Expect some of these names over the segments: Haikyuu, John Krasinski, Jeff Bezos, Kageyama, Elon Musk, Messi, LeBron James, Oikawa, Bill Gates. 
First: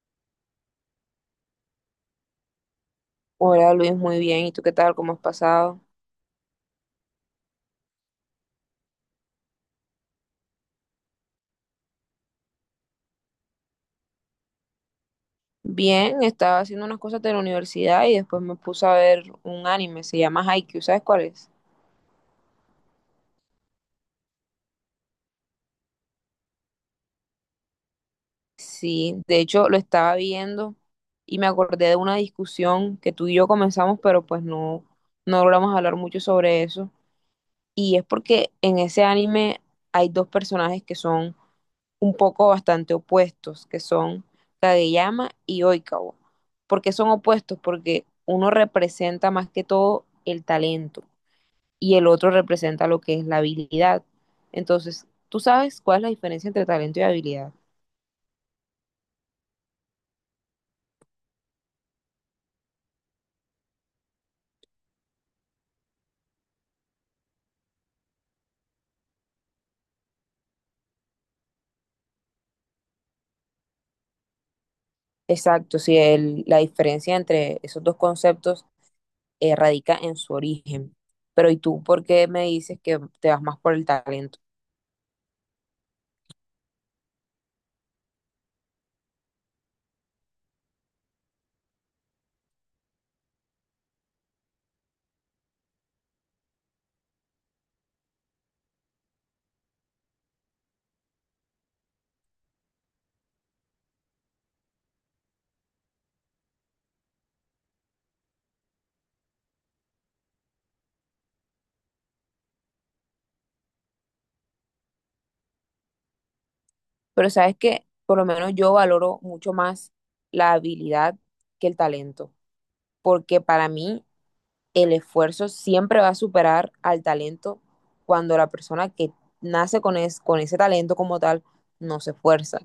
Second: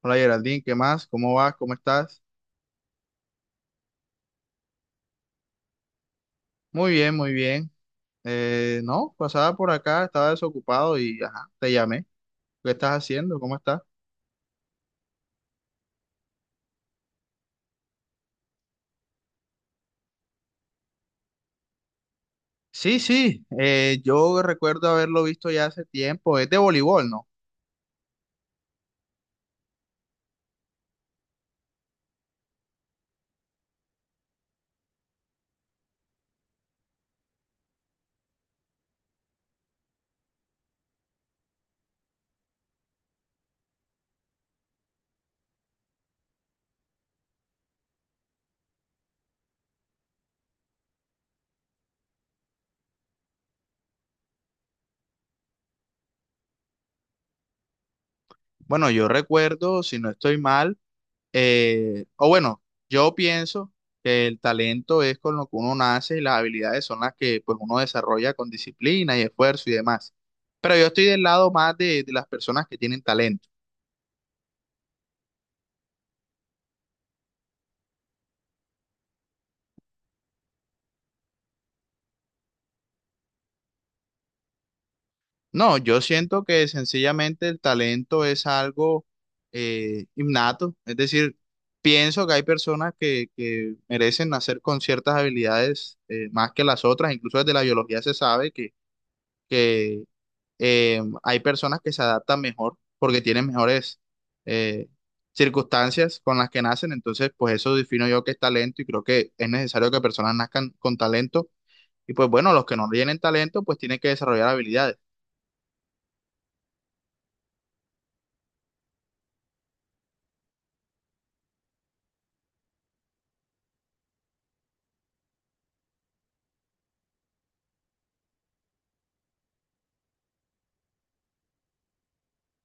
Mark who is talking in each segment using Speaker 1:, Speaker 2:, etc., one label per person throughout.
Speaker 1: Hola Geraldine, ¿qué más? ¿Cómo vas? ¿Cómo estás?
Speaker 2: Hola Luis, muy bien. ¿Y tú qué tal? ¿Cómo has pasado?
Speaker 1: Muy bien, muy bien. No, pasaba por acá, estaba desocupado y ajá, te llamé. ¿Qué estás haciendo? ¿Cómo estás?
Speaker 2: Bien, estaba haciendo unas cosas de la universidad y después me puse a ver un anime, se llama Haikyuu, ¿sabes cuál es?
Speaker 1: Sí, sí, yo recuerdo haberlo visto ya hace tiempo. Es de voleibol, ¿no?
Speaker 2: Sí, de hecho lo estaba viendo y me acordé de una discusión que tú y yo comenzamos, pero pues no, no logramos hablar mucho sobre eso. Y es porque en ese anime hay dos personajes que son un poco bastante opuestos, que son Kageyama y Oikawa. ¿Por qué son opuestos? Porque uno representa más que todo el talento y el otro representa lo que es la habilidad. Entonces, ¿tú sabes cuál es la diferencia entre talento y habilidad?
Speaker 1: Bueno, yo recuerdo, si no estoy mal, o bueno, yo pienso que el talento es con lo que uno nace y las habilidades son las que pues uno desarrolla con disciplina y esfuerzo y demás. Pero yo estoy del lado más de las personas que tienen talento.
Speaker 2: Exacto, sí, la diferencia entre esos dos conceptos radica en su origen. Pero ¿y tú por qué me dices que te vas más por el talento?
Speaker 1: No, yo siento que sencillamente el talento es algo innato, es decir, pienso que hay personas que merecen nacer con ciertas habilidades más que las otras, incluso desde la biología se sabe que hay personas que se adaptan mejor porque tienen mejores eh, circunstancias con las que nacen, entonces pues eso defino yo que es talento y creo que es necesario que personas nazcan con talento y pues bueno, los que no tienen talento pues tienen que desarrollar habilidades.
Speaker 2: Pero sabes que por lo menos yo valoro mucho más la habilidad que el talento, porque para mí el esfuerzo siempre va a superar al talento cuando la persona que nace con, con ese talento como tal no se esfuerza.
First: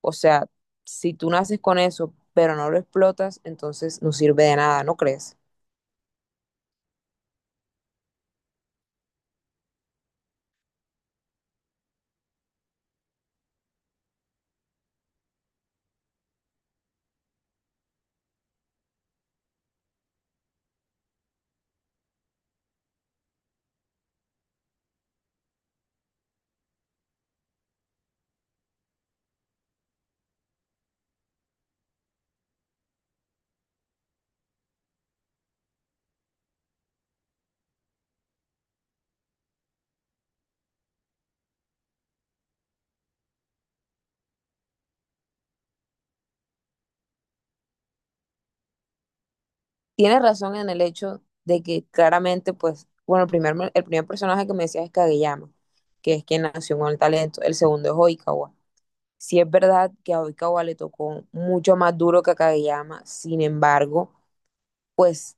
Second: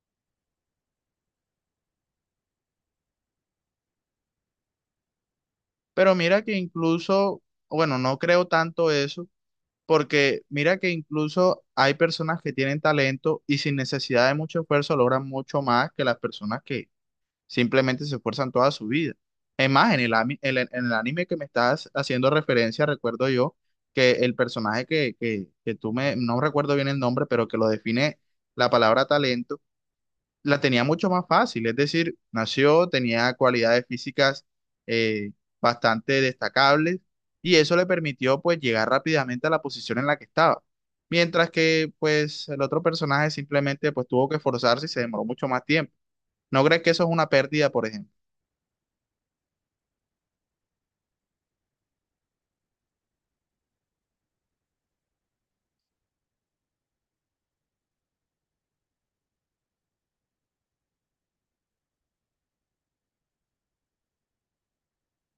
Speaker 2: O sea, si tú naces con eso, pero no lo explotas, entonces no sirve de nada, ¿no crees?
Speaker 1: Pero mira que incluso, bueno, no creo tanto eso, porque mira que incluso hay personas que tienen talento y sin necesidad de mucho esfuerzo logran mucho más que las personas que simplemente se esfuerzan toda su vida. Es más, en el, ami- en el anime que me estás haciendo referencia, recuerdo yo que el personaje que tú me, no recuerdo bien el nombre, pero que lo define la palabra talento la tenía mucho más fácil, es decir, nació, tenía cualidades físicas eh, bastante destacables y eso le permitió pues llegar rápidamente a la posición en la que estaba. Mientras que pues el otro personaje simplemente pues tuvo que esforzarse y se demoró mucho más tiempo. ¿No crees que eso es una pérdida, por ejemplo?
Speaker 2: Tienes razón en el hecho de que claramente, pues, bueno, el primer personaje que me decías es Kageyama, que es quien nació con el talento, el segundo es Oikawa. Sí es verdad que a Oikawa le tocó mucho más duro que a Kageyama, sin embargo, pues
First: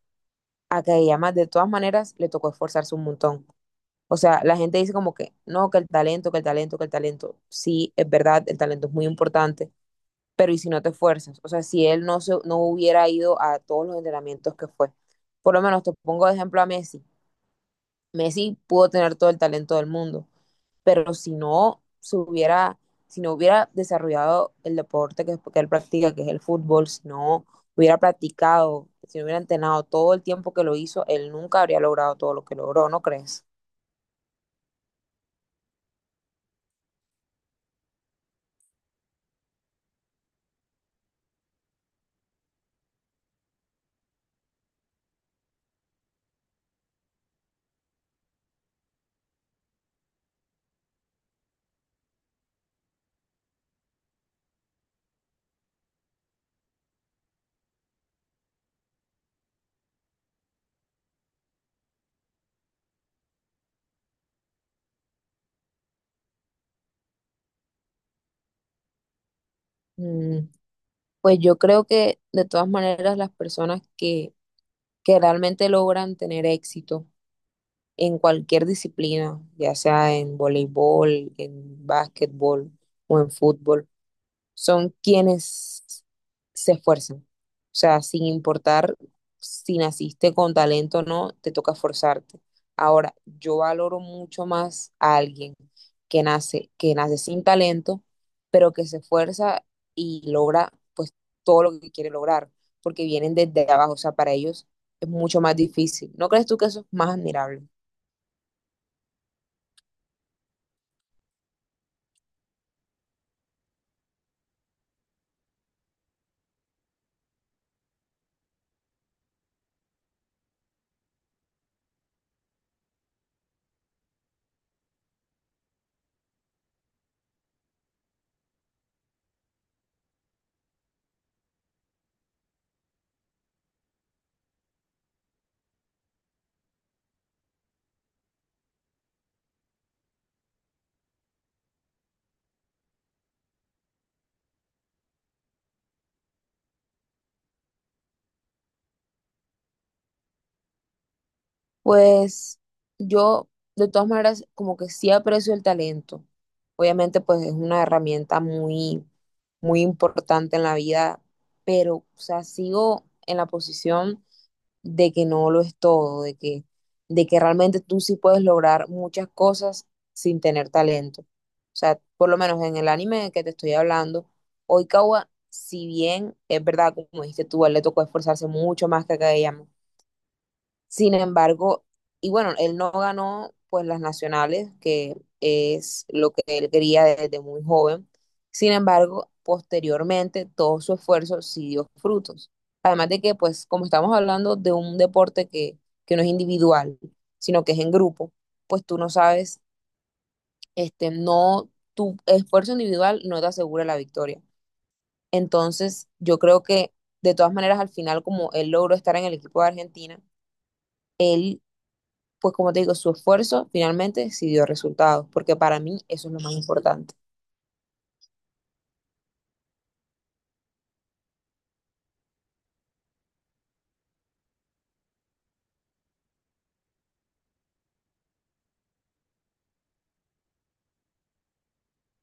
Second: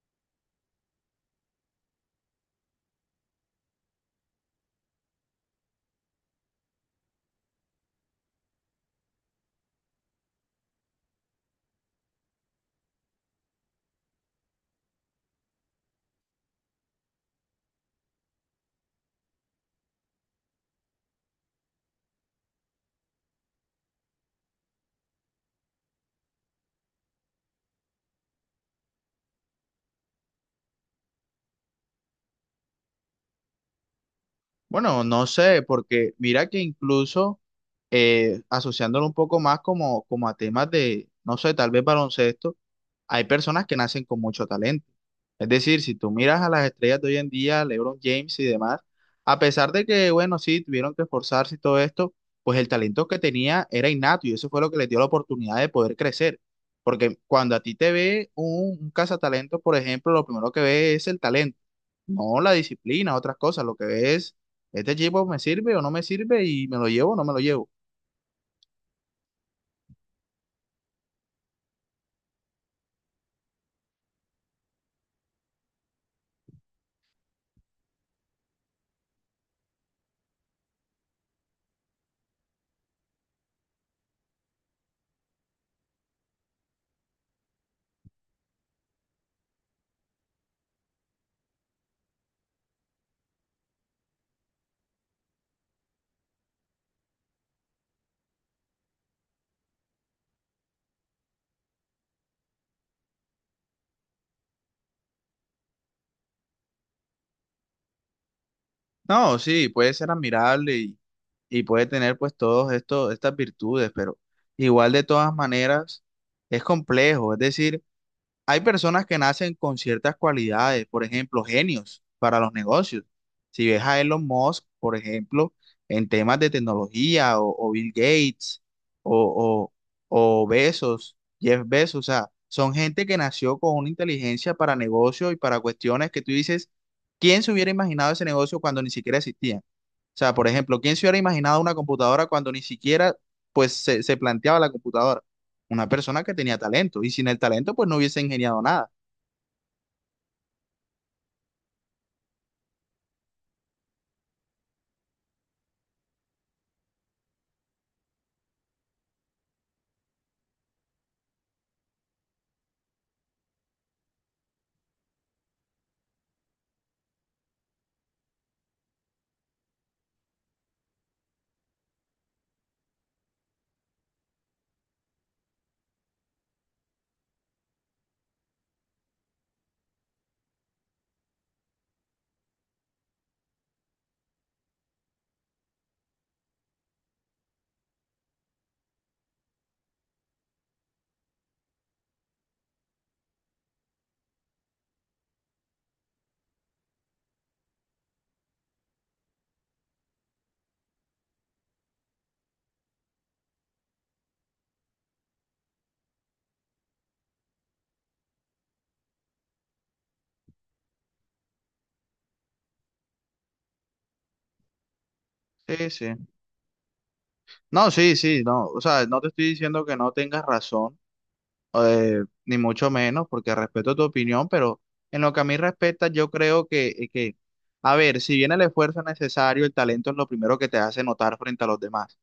Speaker 2: a Kageyama de todas maneras le tocó esforzarse un montón. O sea, la gente dice como que no, que el talento. Sí, es verdad, el talento es muy importante, pero ¿y si no te esfuerzas? O sea, si él no, se, no hubiera ido a todos los entrenamientos que fue. Por lo menos te pongo de ejemplo a Messi. Messi pudo tener todo el talento del mundo, pero si no hubiera desarrollado el deporte que él practica, que es el fútbol, si no hubiera practicado, si no hubiera entrenado todo el tiempo que lo hizo, él nunca habría logrado todo lo que logró, ¿no crees?
Speaker 1: Bueno, no sé, porque mira que incluso asociándolo un poco más como a temas de, no sé, tal vez baloncesto, hay personas que nacen con mucho talento. Es decir, si tú miras a las estrellas de hoy en día, LeBron James y demás, a pesar de que, bueno, sí, tuvieron que esforzarse y todo esto, pues el talento que tenía era innato y eso fue lo que les dio la oportunidad de poder crecer. Porque cuando a ti te ve un cazatalento, por ejemplo, lo primero que ve es el talento, no la disciplina, otras cosas. Lo que ve es, este equipo me sirve o no me sirve y me lo llevo o no me lo llevo.
Speaker 2: Mm. Pues yo creo que de todas maneras que realmente logran tener éxito en cualquier disciplina, ya sea en voleibol, en básquetbol o en fútbol, son quienes se esfuerzan. O sea, sin importar si naciste con talento o no, te toca esforzarte. Ahora, yo valoro mucho más a alguien que nace sin talento, pero que se esfuerza y logra pues todo lo que quiere lograr, porque vienen desde abajo. O sea, para ellos es mucho más difícil. ¿No crees tú que eso es más admirable?
Speaker 1: No, sí, puede ser admirable y puede tener pues todos estos, estas virtudes, pero igual de todas maneras es complejo. Es decir, hay personas que nacen con ciertas cualidades, por ejemplo, genios para los negocios. Si ves a Elon Musk, por ejemplo, en temas de tecnología, o Bill Gates, o, o Bezos, Jeff Bezos, o sea, son gente que nació con una inteligencia para negocios y para cuestiones que tú dices, ¿quién se hubiera imaginado ese negocio cuando ni siquiera existía? O sea, por ejemplo, ¿quién se hubiera imaginado una computadora cuando ni siquiera pues se planteaba la computadora? Una persona que tenía talento y sin el talento pues no hubiese ingeniado nada.
Speaker 2: Pues yo, de todas maneras, como que sí aprecio el talento. Obviamente, pues es una herramienta muy importante en la vida, pero, o sea, sigo en la posición de que no lo es todo, de que realmente tú sí puedes lograr muchas cosas sin tener talento. O sea, por lo menos en el anime del que te estoy hablando, Oikawa, si bien es verdad, como dijiste tú, a él le tocó esforzarse mucho más que a Kageyama. Sin embargo, y bueno, él no ganó pues las nacionales, que es lo que él quería desde muy joven. Sin embargo, posteriormente todo su esfuerzo sí dio frutos. Además de que, pues, como estamos hablando de un deporte que no es individual, sino que es en grupo, pues tú no sabes, este, no, tu esfuerzo individual no te asegura la victoria. Entonces, yo creo que de todas maneras, al final, como él logró estar en el equipo de Argentina, él pues como te digo, su esfuerzo finalmente sí dio resultados, porque para
Speaker 1: Sí,
Speaker 2: mí
Speaker 1: sí.
Speaker 2: eso es lo más importante.
Speaker 1: No, sí, sí, no. O sea, no te estoy diciendo que no tengas razón, ni mucho menos, porque respeto tu opinión, pero en lo que a mí respecta, yo creo que a ver, si bien el esfuerzo es necesario, el talento es lo primero que te hace notar frente a los demás.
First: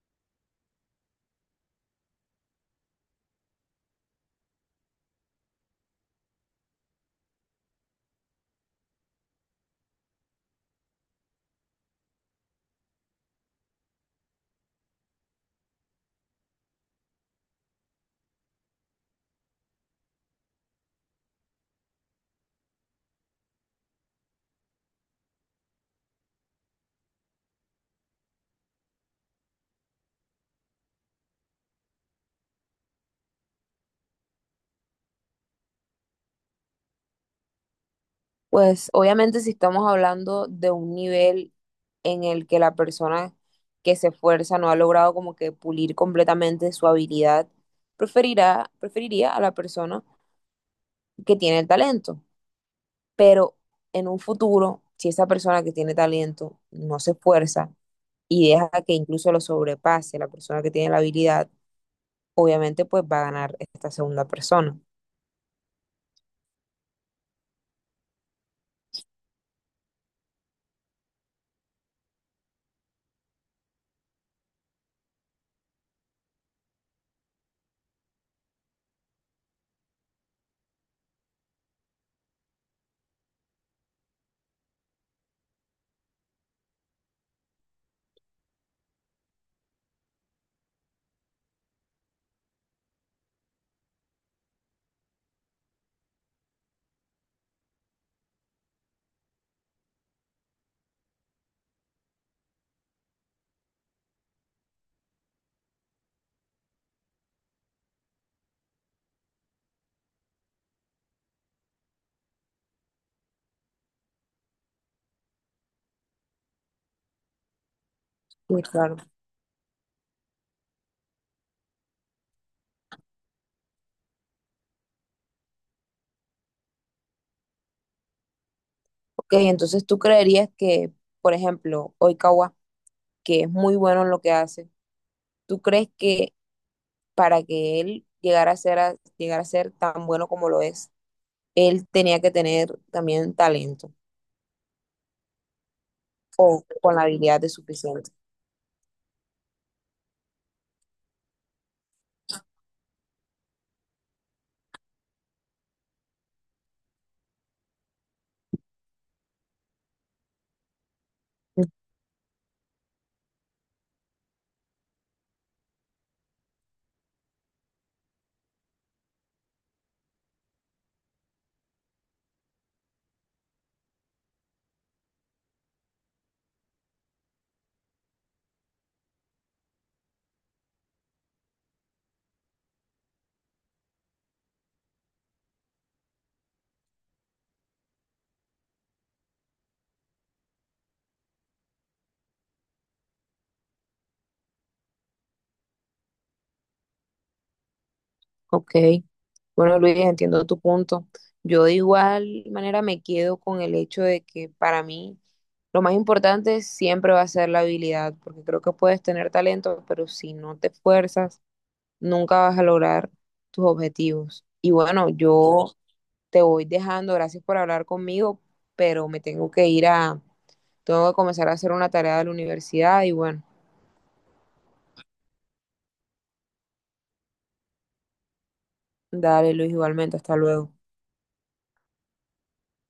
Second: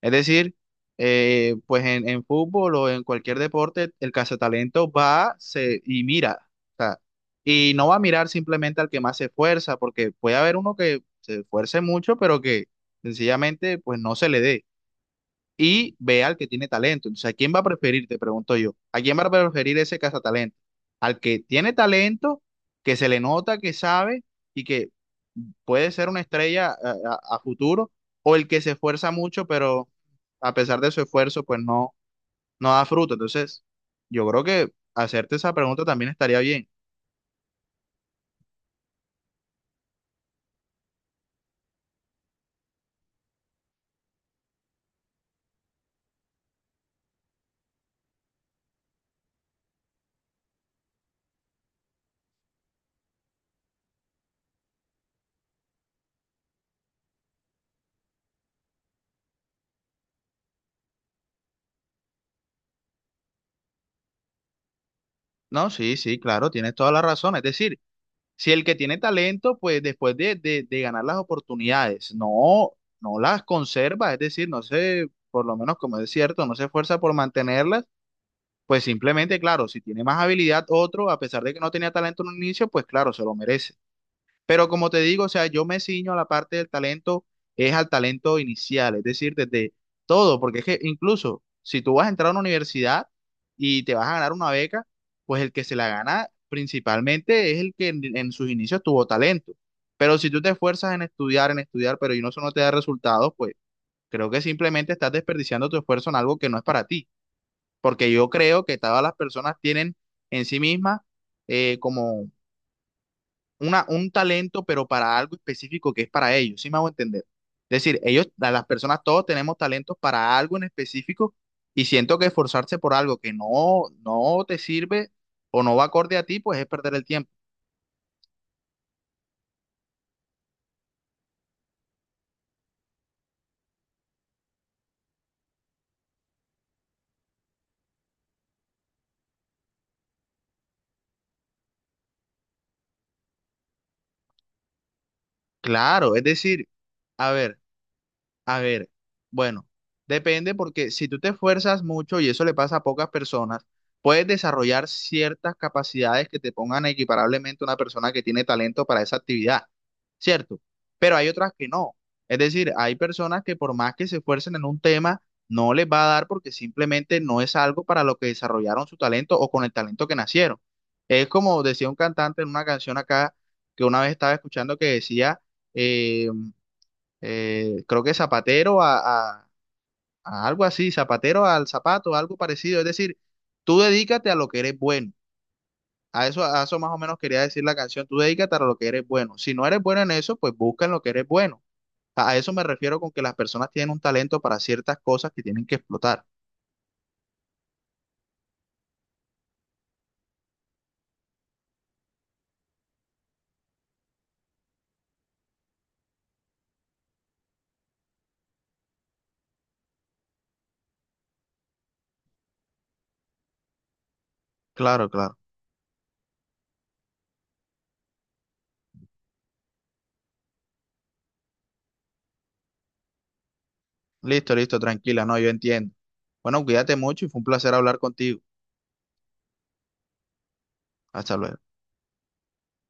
Speaker 1: Es decir, pues en fútbol o en cualquier deporte, el cazatalento va se, y mira. O sea, y no va a mirar simplemente al que más se esfuerza, porque puede haber uno que se esfuerce mucho, pero que sencillamente pues no se le dé y ve al que tiene talento. Entonces, ¿a quién va a preferir? Te pregunto yo. ¿A quién va a preferir ese cazatalento? Al que tiene talento, que se le nota, que sabe y que puede ser una estrella a futuro, o el que se esfuerza mucho, pero a pesar de su esfuerzo, pues no da fruto. Entonces, yo creo que hacerte esa pregunta también estaría bien.
Speaker 2: Pues obviamente si estamos hablando de un nivel en el que la persona que se esfuerza no ha logrado como que pulir completamente su habilidad, preferiría a la persona que tiene el talento. Pero en un futuro, si esa persona que tiene talento no se esfuerza y deja que incluso lo sobrepase la persona que tiene la habilidad, obviamente pues va a ganar esta segunda persona.
Speaker 1: No, sí, sí, claro, tienes toda la razón. Es decir, si el que tiene talento, pues después de ganar las oportunidades, no las conserva, es decir, no sé, por lo menos como es cierto, no se esfuerza por mantenerlas. Pues simplemente, claro, si tiene más habilidad otro, a pesar de que no tenía talento en un inicio, pues claro, se lo merece. Pero como te digo, o sea, yo me ciño a la parte del talento, es al talento inicial, es decir, desde todo, porque es que incluso si tú vas a entrar a una universidad y te vas a ganar una beca, pues el que se la gana principalmente es el que en sus inicios tuvo talento. Pero si tú te esfuerzas en estudiar, pero y no, eso no te da resultados, pues creo que simplemente estás desperdiciando tu esfuerzo en algo que no es para ti porque yo creo que todas las personas tienen en sí mismas como un talento, pero para algo específico que es para ellos, ¿sí me hago entender? Es decir,
Speaker 2: Muy
Speaker 1: las
Speaker 2: claro.
Speaker 1: personas todos tenemos talentos para algo en específico y siento que esforzarse por algo que no, no te sirve o no va acorde a ti, pues es perder el tiempo.
Speaker 2: Ok, entonces tú creerías que, por ejemplo, Oikawa, que es muy bueno en lo que hace, ¿tú crees que para que él llegara a ser, llegara a ser tan bueno como lo es, él tenía que tener también talento
Speaker 1: Claro, es
Speaker 2: o
Speaker 1: decir,
Speaker 2: con la
Speaker 1: a
Speaker 2: habilidad de
Speaker 1: ver.
Speaker 2: suficiente?
Speaker 1: A ver, bueno, depende porque si tú te esfuerzas mucho, y eso le pasa a pocas personas, puedes desarrollar ciertas capacidades que te pongan equiparablemente a una persona que tiene talento para esa actividad, ¿cierto? Pero hay otras
Speaker 2: Mm.
Speaker 1: que no. Es decir, hay personas que por más que se esfuercen en un tema, no les va a dar porque simplemente no es algo para lo que desarrollaron su talento o con el talento que nacieron. Es como decía un cantante en una canción acá que una vez estaba escuchando que decía... eh, creo que zapatero a algo así, zapatero al zapato, algo parecido. Es decir, tú dedícate a lo que eres bueno. A eso más o menos quería decir la canción, tú dedícate a lo que eres bueno. Si no eres bueno en eso, pues busca en lo que eres bueno. A eso me refiero con que las personas tienen un talento para ciertas cosas que tienen que explotar.
Speaker 2: Ok, bueno Luis, entiendo tu punto. Yo de igual manera me quedo con el hecho de que para mí lo más importante siempre va a ser la habilidad, porque creo que puedes tener talento, pero si no te esfuerzas, nunca vas a lograr tus objetivos. Y bueno,
Speaker 1: Claro, claro.
Speaker 2: yo te voy dejando, gracias por hablar conmigo, pero me tengo que ir a, tengo que comenzar a hacer una tarea de la universidad y bueno,
Speaker 1: Listo, listo, tranquila, no, yo entiendo. Bueno, cuídate mucho y fue un placer hablar contigo.
Speaker 2: dale Luis igualmente, hasta luego.
Speaker 1: Hasta luego.